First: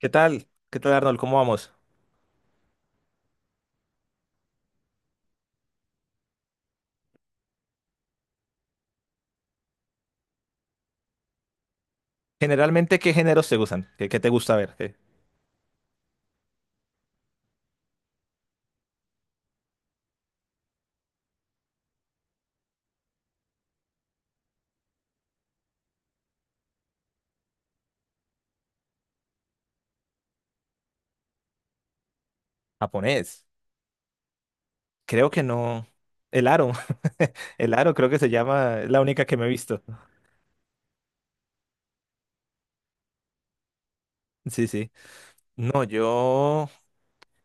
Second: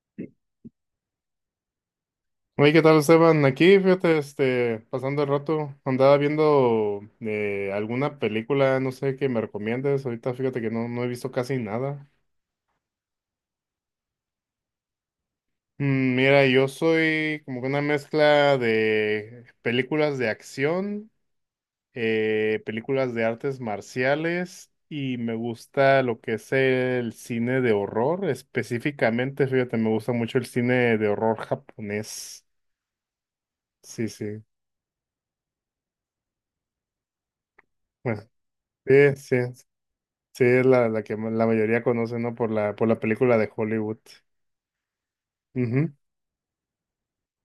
¿Qué tal? ¿Qué tal, Arnold? ¿Cómo vamos? Oye, ¿qué tal, Esteban? Aquí, fíjate, este, pasando el rato, andaba viendo alguna película, no sé, que me recomiendes. Ahorita, fíjate que no he visto casi nada. Generalmente, ¿qué géneros te gustan? ¿Qué te gusta ver? ¿Qué? Mira, yo soy como que una mezcla de películas de acción, películas de artes marciales y me gusta lo que es el cine de horror. Específicamente, fíjate, me gusta mucho el cine de horror japonés. ¿Japonés? Sí, sí. Creo que no. El Aro. El Aro creo que Bueno, se llama, es la sí, única que sí, me he visto. sí, es la que la mayoría conoce, ¿no? Por la película de Hollywood. Sí, sí. No, Ujú, yo...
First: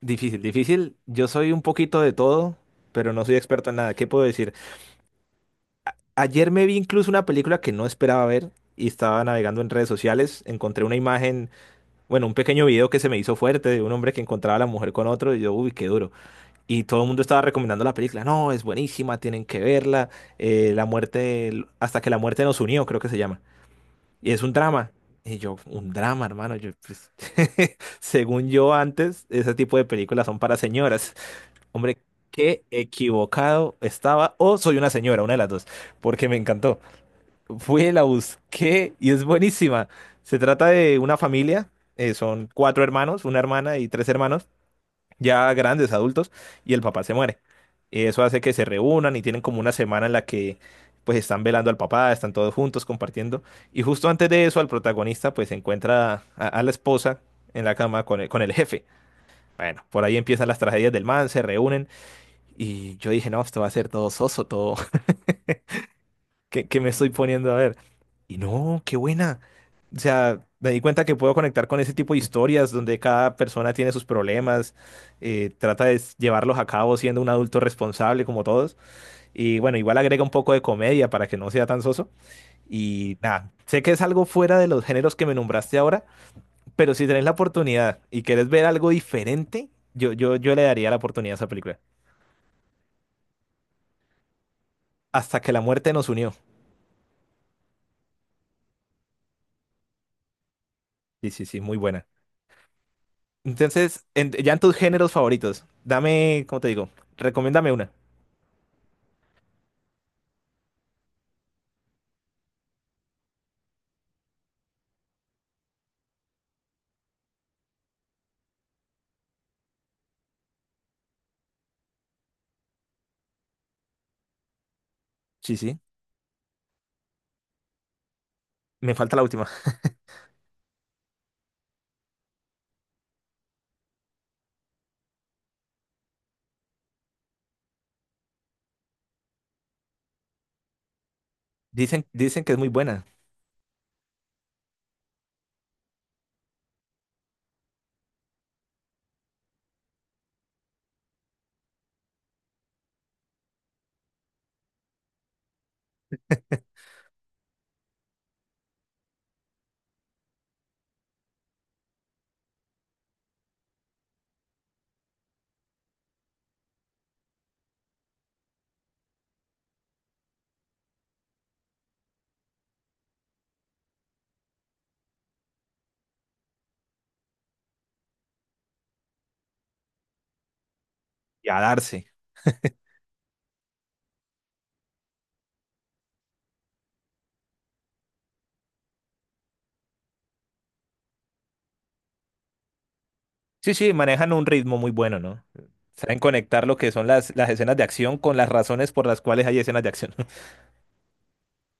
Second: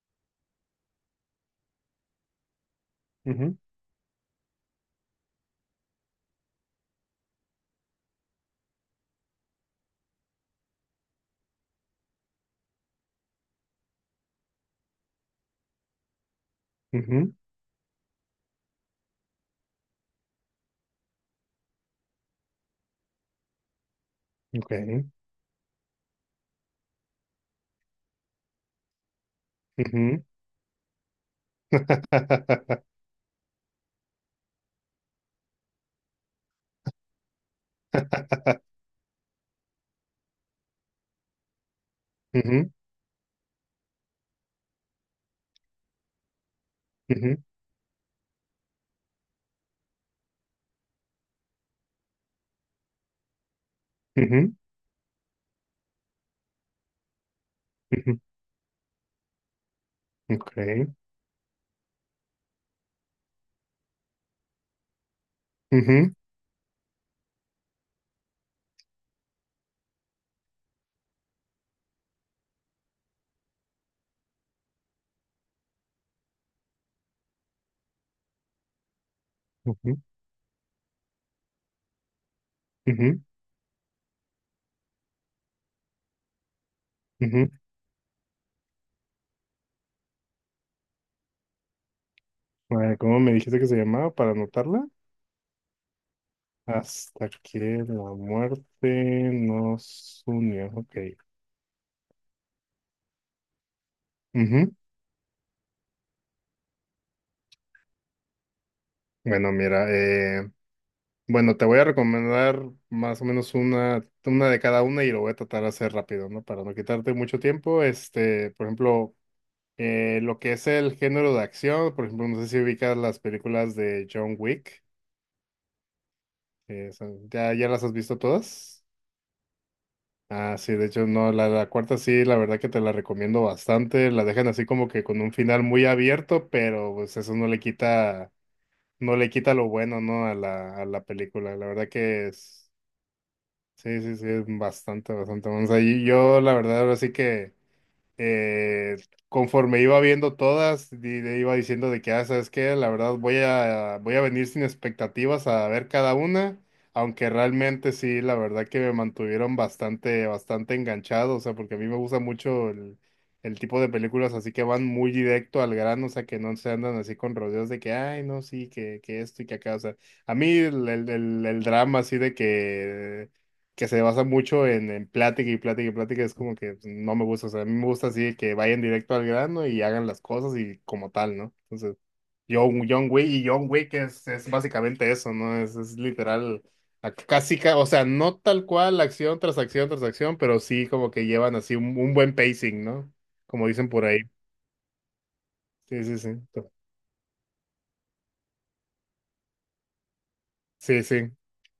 Difícil. Yo soy un poquito de todo, pero no soy ujú, experto en nada. ¿Qué puedo decir? Ayer me vi incluso una película que no esperaba ver y estaba navegando en redes sociales. Encontré una imagen, bueno, un pequeño video que se me hizo fuerte de un hombre que encontraba a la mujer con otro y yo, uy, qué duro. Y todo el mundo ujú, estaba recomendando la película. No, es buenísima, tienen que verla. La muerte, hasta que la muerte nos unió, creo que se llama. Y es un ok, drama. Y yo, un drama, hermano. Yo, pues, según yo antes, ese tipo de ujú. películas son para señoras. Hombre, qué equivocado estaba. O soy una señora, una de las dos, porque me encantó. Fui, la busqué y es buenísima. Se trata de una familia. Son Ujú, cuatro hermanos, una hermana y tres hermanos ya grandes, adultos, y el papá se muere. ujú, Eso hace que se reúnan y tienen como una semana en la que pues están velando al papá, están todos juntos compartiendo. Y justo antes de ujú, eso, al protagonista pues encuentra a la esposa en la cama ujú, con el jefe. Bueno, por ahí empiezan las tragedias ok, del man, se reúnen y yo dije, no, esto va a ser todo soso, todo, ujú, que me estoy poniendo a ver. Y no, qué buena. O sea, me di cuenta que puedo conectar con ese tipo de historias donde cada persona tiene sus problemas, trata de llevarlos a cabo siendo un adulto responsable como todos. Y bueno, igual ujú, agrega un poco de comedia para que no sea tan soso. Y ujú, nada, sé que es algo fuera de los géneros que me nombraste ahora, pero si tenés la ujú. oportunidad y querés ver algo diferente, yo le daría la oportunidad a esa película. A ver, ¿cómo me dijiste que se llamaba para anotarla? Hasta que la muerte nos unió. Hasta que la muerte nos unió. Ok. Sí, muy buena. Entonces, ya en Ujú. tus géneros favoritos, dame, ¿cómo te digo? Recomiéndame una. Bueno, mira, bueno, te voy a recomendar más o menos una de cada una y lo voy a tratar de hacer rápido, ¿no? Para no quitarte mucho tiempo. Este, por ejemplo, lo que es el género de acción, por ejemplo, no sé si ubicas las películas de John Wick. Sí, sí. ¿Ya, ya las has visto todas? Me falta la última. Ah, sí, de hecho, no, la cuarta sí, la verdad que te la recomiendo bastante. La dejan así como que con un final muy abierto, pero pues eso no le quita lo bueno, ¿no? A la película. La verdad Dicen, que dicen que es muy es. buena. Sí, sí, sí, es bastante, bastante bueno. O sea, y yo la verdad ahora sí que eh, conforme iba viendo todas, le iba diciendo de que, ah, ¿sabes qué? La verdad voy a, voy a venir sin expectativas a ver cada una, aunque realmente sí, la verdad que me mantuvieron bastante, bastante enganchado, o sea, porque a mí me gusta mucho el tipo de películas así que van muy directo al grano, o sea, que no se andan así con rodeos de que, ay, no, sí, que esto y que acá, o sea, a mí el drama así de que se basa mucho en plática y plática y plática, es como que no me gusta. O sea, a mí me gusta así que vayan directo al grano y hagan las cosas y como tal, Y ¿no? a Entonces, darse. John Wick y John Wick es básicamente eso, ¿no? Es literal, o sea, no tal cual acción tras acción tras acción, pero sí como que llevan así un buen pacing, ¿no? Como Sí, dicen sí, por ahí. manejan un ritmo muy bueno, ¿no? Sí, sí, Saben sí. conectar lo que son las escenas de acción con las razones por las cuales hay escenas de acción. Sí, sí.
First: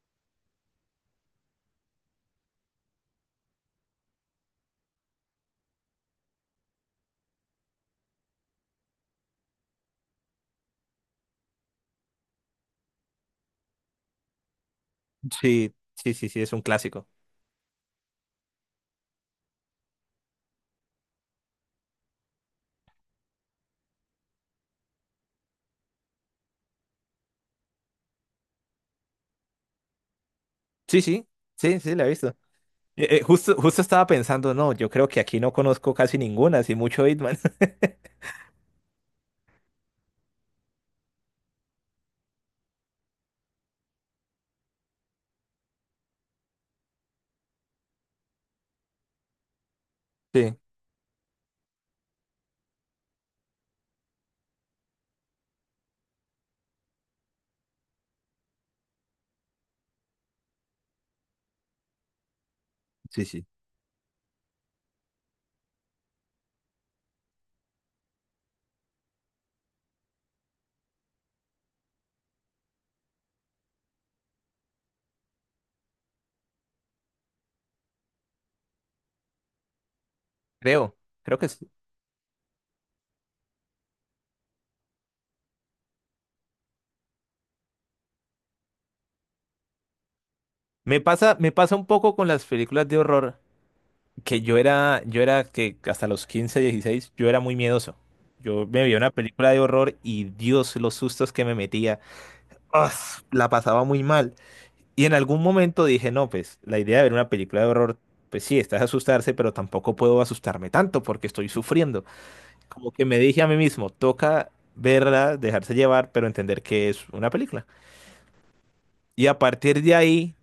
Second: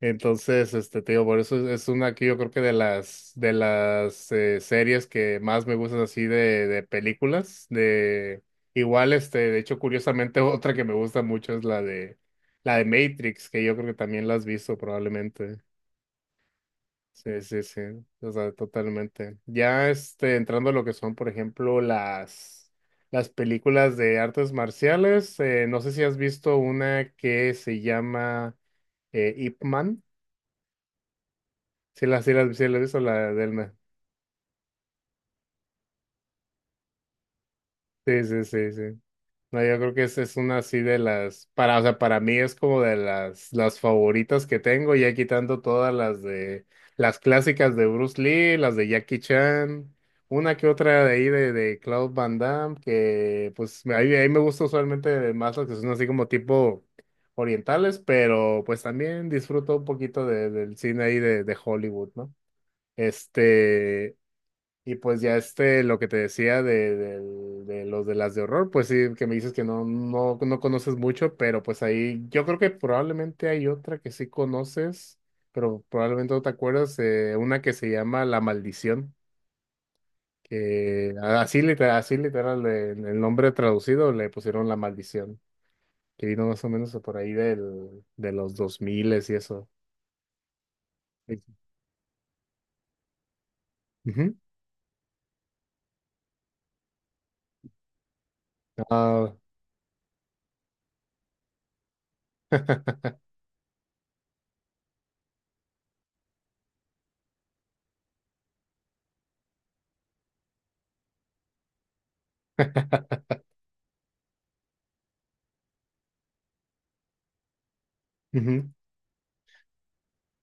Entonces, este, te digo, por eso es una que yo creo que de las series que más me gustan así de películas, de igual, este, de hecho, curiosamente, otra que me gusta mucho es la de Matrix, que yo creo que también la has visto probablemente. Sí, sí, sí, es un clásico. Sí, sí, sí, o sea, totalmente. Ya, este, entrando a lo que son, por ejemplo, las películas de artes marciales, no sé si has visto una que se llama Ip Man. Sí, sí, sí, sí, la Sí, he la, visto. sí, la, sí, la he visto, la Eh, eh, de justo, Elmer. justo estaba pensando, no, yo creo que aquí no conozco casi ninguna, así mucho Hitman. Sí, sí, sí, sí. No, yo creo que esa es una así de las, para, o sea, para mí es como de las favoritas que tengo, ya quitando todas las clásicas de Bruce Lee, las de Jackie Chan, Sí, una que otra de ahí de Claude Van Damme, que pues ahí, ahí me gusta usualmente más las que son así como tipo orientales, pero pues también disfruto un poquito del cine ahí de Hollywood, ¿no? sí, sí. Este, y pues ya este, lo que te decía de las de horror, pues sí, que me dices que no conoces mucho, pero pues ahí yo creo que probablemente hay otra que sí conoces, pero probablemente no te acuerdas, una que se llama La Maldición, Creo, que creo que sí. Así literal, en el nombre traducido le pusieron La Maldición, que vino más o menos por ahí de los 2000 y eso. Me pasa un poco con las películas de horror. Ujú. Yo era que hasta los 15, 16, yo era muy miedoso. Yo me veía una Ah. película de horror y Dios, los sustos que me metía, ¡ah! La pasaba muy mal. Y en algún momento dije, no, pues la idea de ver una película de horror, pues sí, estás asustarse, pero tampoco puedo asustarme tanto porque estoy sufriendo. Como que me dije a mí mismo, toca verla, dejarse llevar, pero entender que es una película. Ujú, Y a partir de ahí,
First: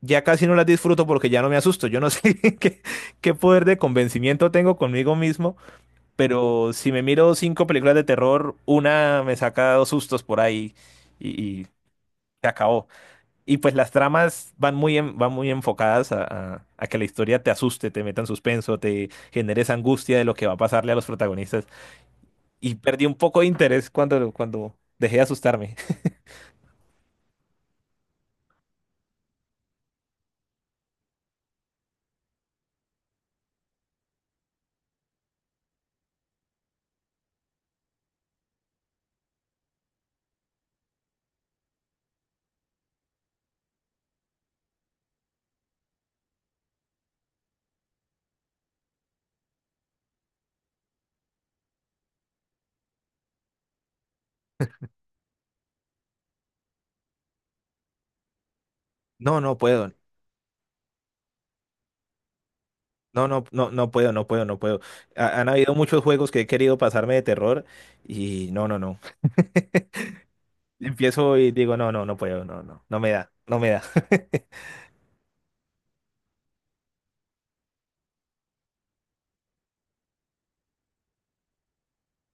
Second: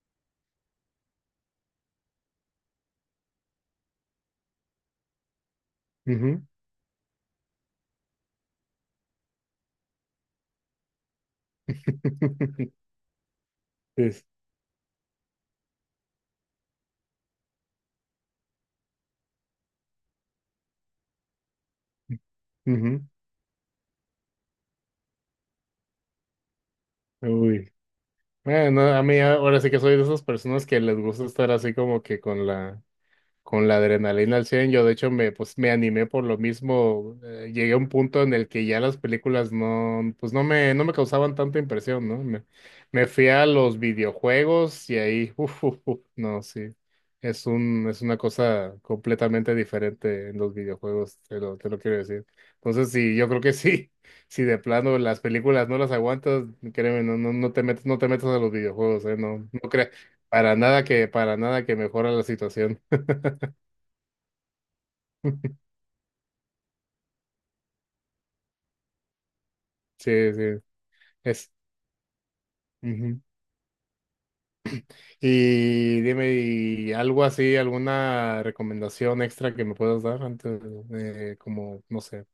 ya casi no las disfruto porque ya no me asusto. Yo no sé qué poder de convencimiento tengo conmigo mismo. ujú. Pero si me miro cinco películas de terror, una me saca dos sustos por ahí y se acabó. Y pues las Sí, tramas van muy, van muy enfocadas a, a que la historia te asuste, te meta en suspenso, te genere esa angustia de lo que va a pasarle a los protagonistas. Y ujú. perdí un poco de interés cuando dejé de asustarme. Uy. Bueno, a mí ahora sí que soy de esas personas que les gusta estar así como que con la adrenalina al cien. Yo de hecho me, pues, me animé por lo mismo. Llegué a un punto en el que ya las películas no, pues no me causaban tanta impresión, ¿no? Me fui a los videojuegos y ahí, uf, uf, uf, no, sí. Es un, es una cosa completamente diferente en los videojuegos, te lo quiero decir. Entonces, sí, yo creo que sí, si de plano las películas no las aguantas, créeme, no te metes, no te metas a los videojuegos, ¿eh? No, No, no no creas, puedo. para nada que mejora la situación. No, no, no, no puedo, no puedo, no puedo. Han habido muchos juegos que he querido pasarme de terror y no, no, no. Sí, sí, Empiezo es. y digo, no, no, no puedo, no, no, no me Ujú. da, no me da. Y dime, ¿y algo así, alguna recomendación extra que me puedas dar antes de, como, no sé?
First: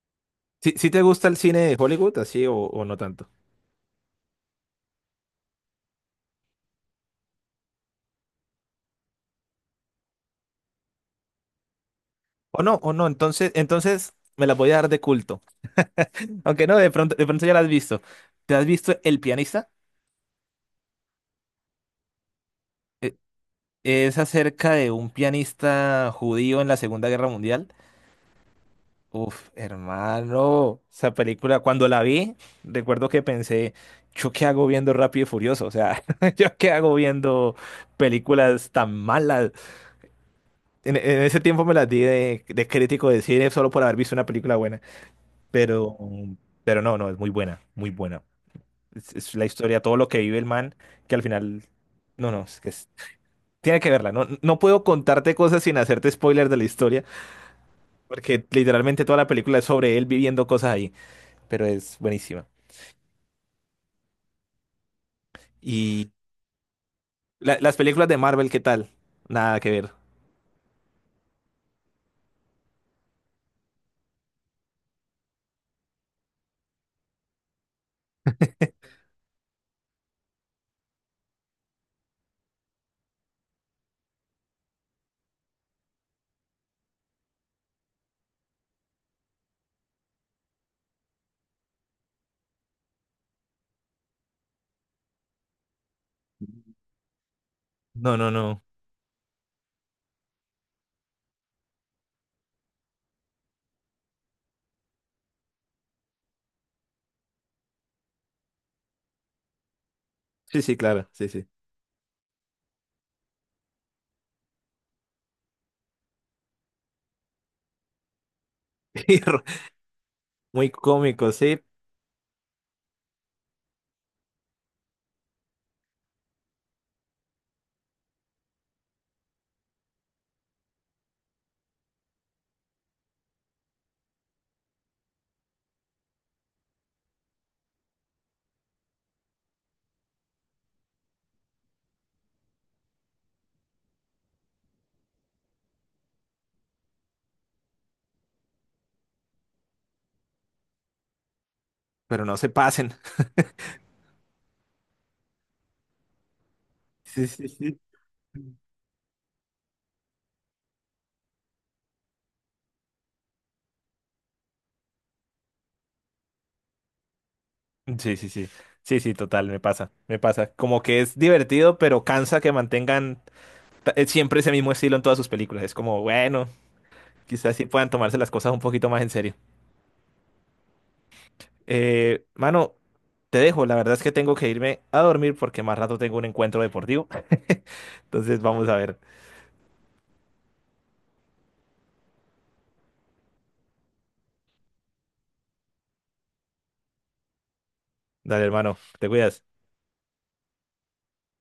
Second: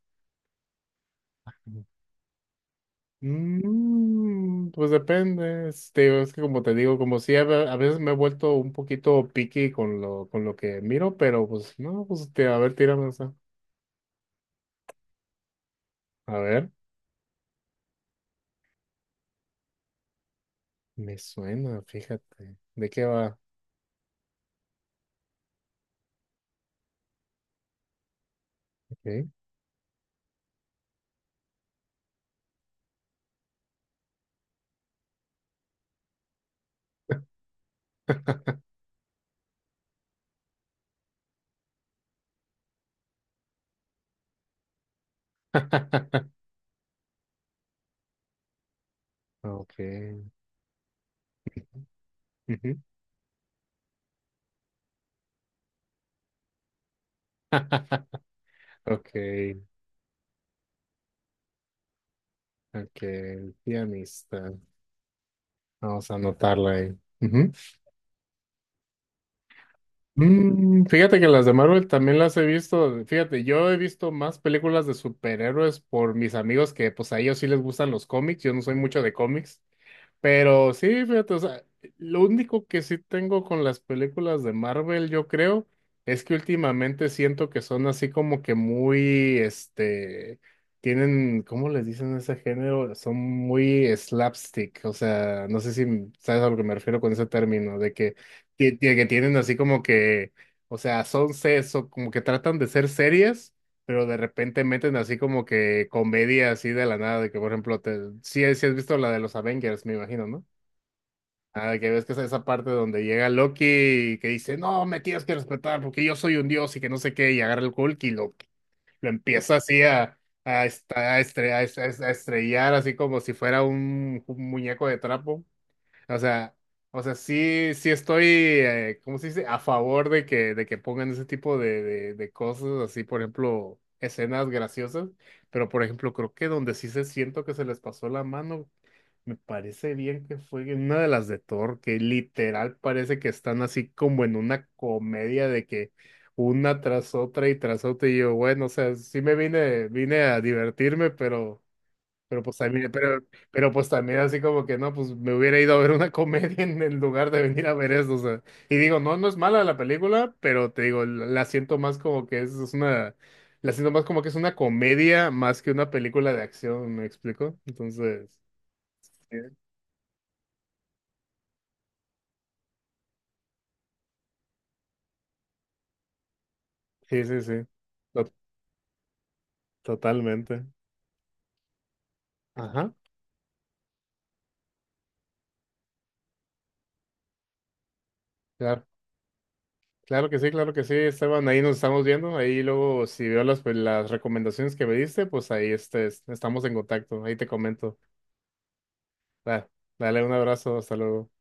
¿Sí, sí te gusta el cine de Ujú. Hollywood, así o no tanto? Mm, pues depende, este, es que como te digo, como si a, a veces me he vuelto un poquito picky con lo que miro, pero pues no, pues este, a O no, ver, o no, tírame esa. entonces me la voy a dar de culto. A Aunque ver, no, de pronto ya la has visto. ¿Te has visto El pianista? me suena, fíjate, ¿de qué E- va? Es acerca de un pianista judío en la Segunda Guerra Mundial. Ok. Uf, hermano, esa película, cuando la vi, recuerdo que pensé, ¿yo qué hago viendo Rápido y Furioso? O sea, ¿yo qué hago viendo películas tan malas? En ese tiempo me las di de crítico de cine solo por haber visto una película buena. Pero, pero no, no, es muy buena, muy buena. Es la Ok. historia, todo lo que vive el man, que al final. No, no, es que Ujú. Tiene que verla. No, no puedo contarte cosas sin hacerte spoilers de la historia, porque literalmente Ok. toda la película es sobre él viviendo cosas ahí. Pero es buenísima. Ok, sí, amistad. Y Vamos a anotarla ahí. Ujú. Las películas de Marvel, ¿qué tal? Nada que ver. Mm, fíjate que las de Marvel también las he visto. Fíjate, yo he visto más películas de superhéroes por mis amigos que pues a ellos sí les gustan los cómics. Yo no soy mucho de cómics. Pero sí, fíjate, o sea, lo único que sí tengo con las películas de Marvel, yo creo, es que últimamente siento que son así como que muy, este, tienen, ¿cómo les dicen ese género? Son muy slapstick, o sea, no sé si sabes a lo que me refiero con ese término, de que No, no, no. que, tie- que tienen así como que, o sea, son sesos, como que tratan de ser series, pero de repente meten así como que comedia así de la nada, de que por ejemplo, sí, sí has visto la de los Avengers, me imagino, ¿no? Sí, sí, claro, sí, sí. Ah, de que ves que es esa parte donde llega Loki y que dice, no, me tienes que respetar porque yo soy un dios y que no sé qué, y agarra el Hulk y lo empieza así a, Muy est- a cómico, estre- sí, a est- a estrellar así como si fuera un muñeco de trapo. O sea, o sea, sí, sí estoy, ¿cómo se dice? A favor de que pongan ese tipo de cosas, así, por ejemplo, escenas graciosas, pero por ejemplo, creo que donde sí se siento que se les pasó la mano, me parece bien que fue en una de las de Thor, que literal parece que están así como en una comedia de que una tras otra, y yo, bueno, o sea, sí me vine, vine a divertirme, pero... pero no Pero se pues también, pasen. pero, pero pues también así como que no, pues me hubiera ido a ver una comedia en el Sí, lugar de sí, venir a sí. ver eso, o sea. Y digo, no, no es mala la película, pero te digo, la siento más como que es una, la siento más como que es una comedia más que una película de acción, ¿me explico? Sí, sí, Entonces, sí. Sí, sí, total, me pasa, me pasa. Como que es divertido, pero cansa que mantengan siempre ese mismo estilo en todas sus películas. Es como, bueno, sí, sí, quizás sí sí, puedan tomarse las to- cosas un poquito más en serio. totalmente. Mano, Ajá, te dejo. La verdad es que tengo que irme a dormir porque más rato tengo un encuentro deportivo. Entonces vamos a claro, ver. Claro que sí, Esteban, ahí nos estamos viendo, ahí luego si veo las, pues, las recomendaciones que me diste, pues ahí este, estamos en contacto, ahí te comento. Dale, hermano, te cuidas. Va, dale un abrazo, hasta luego.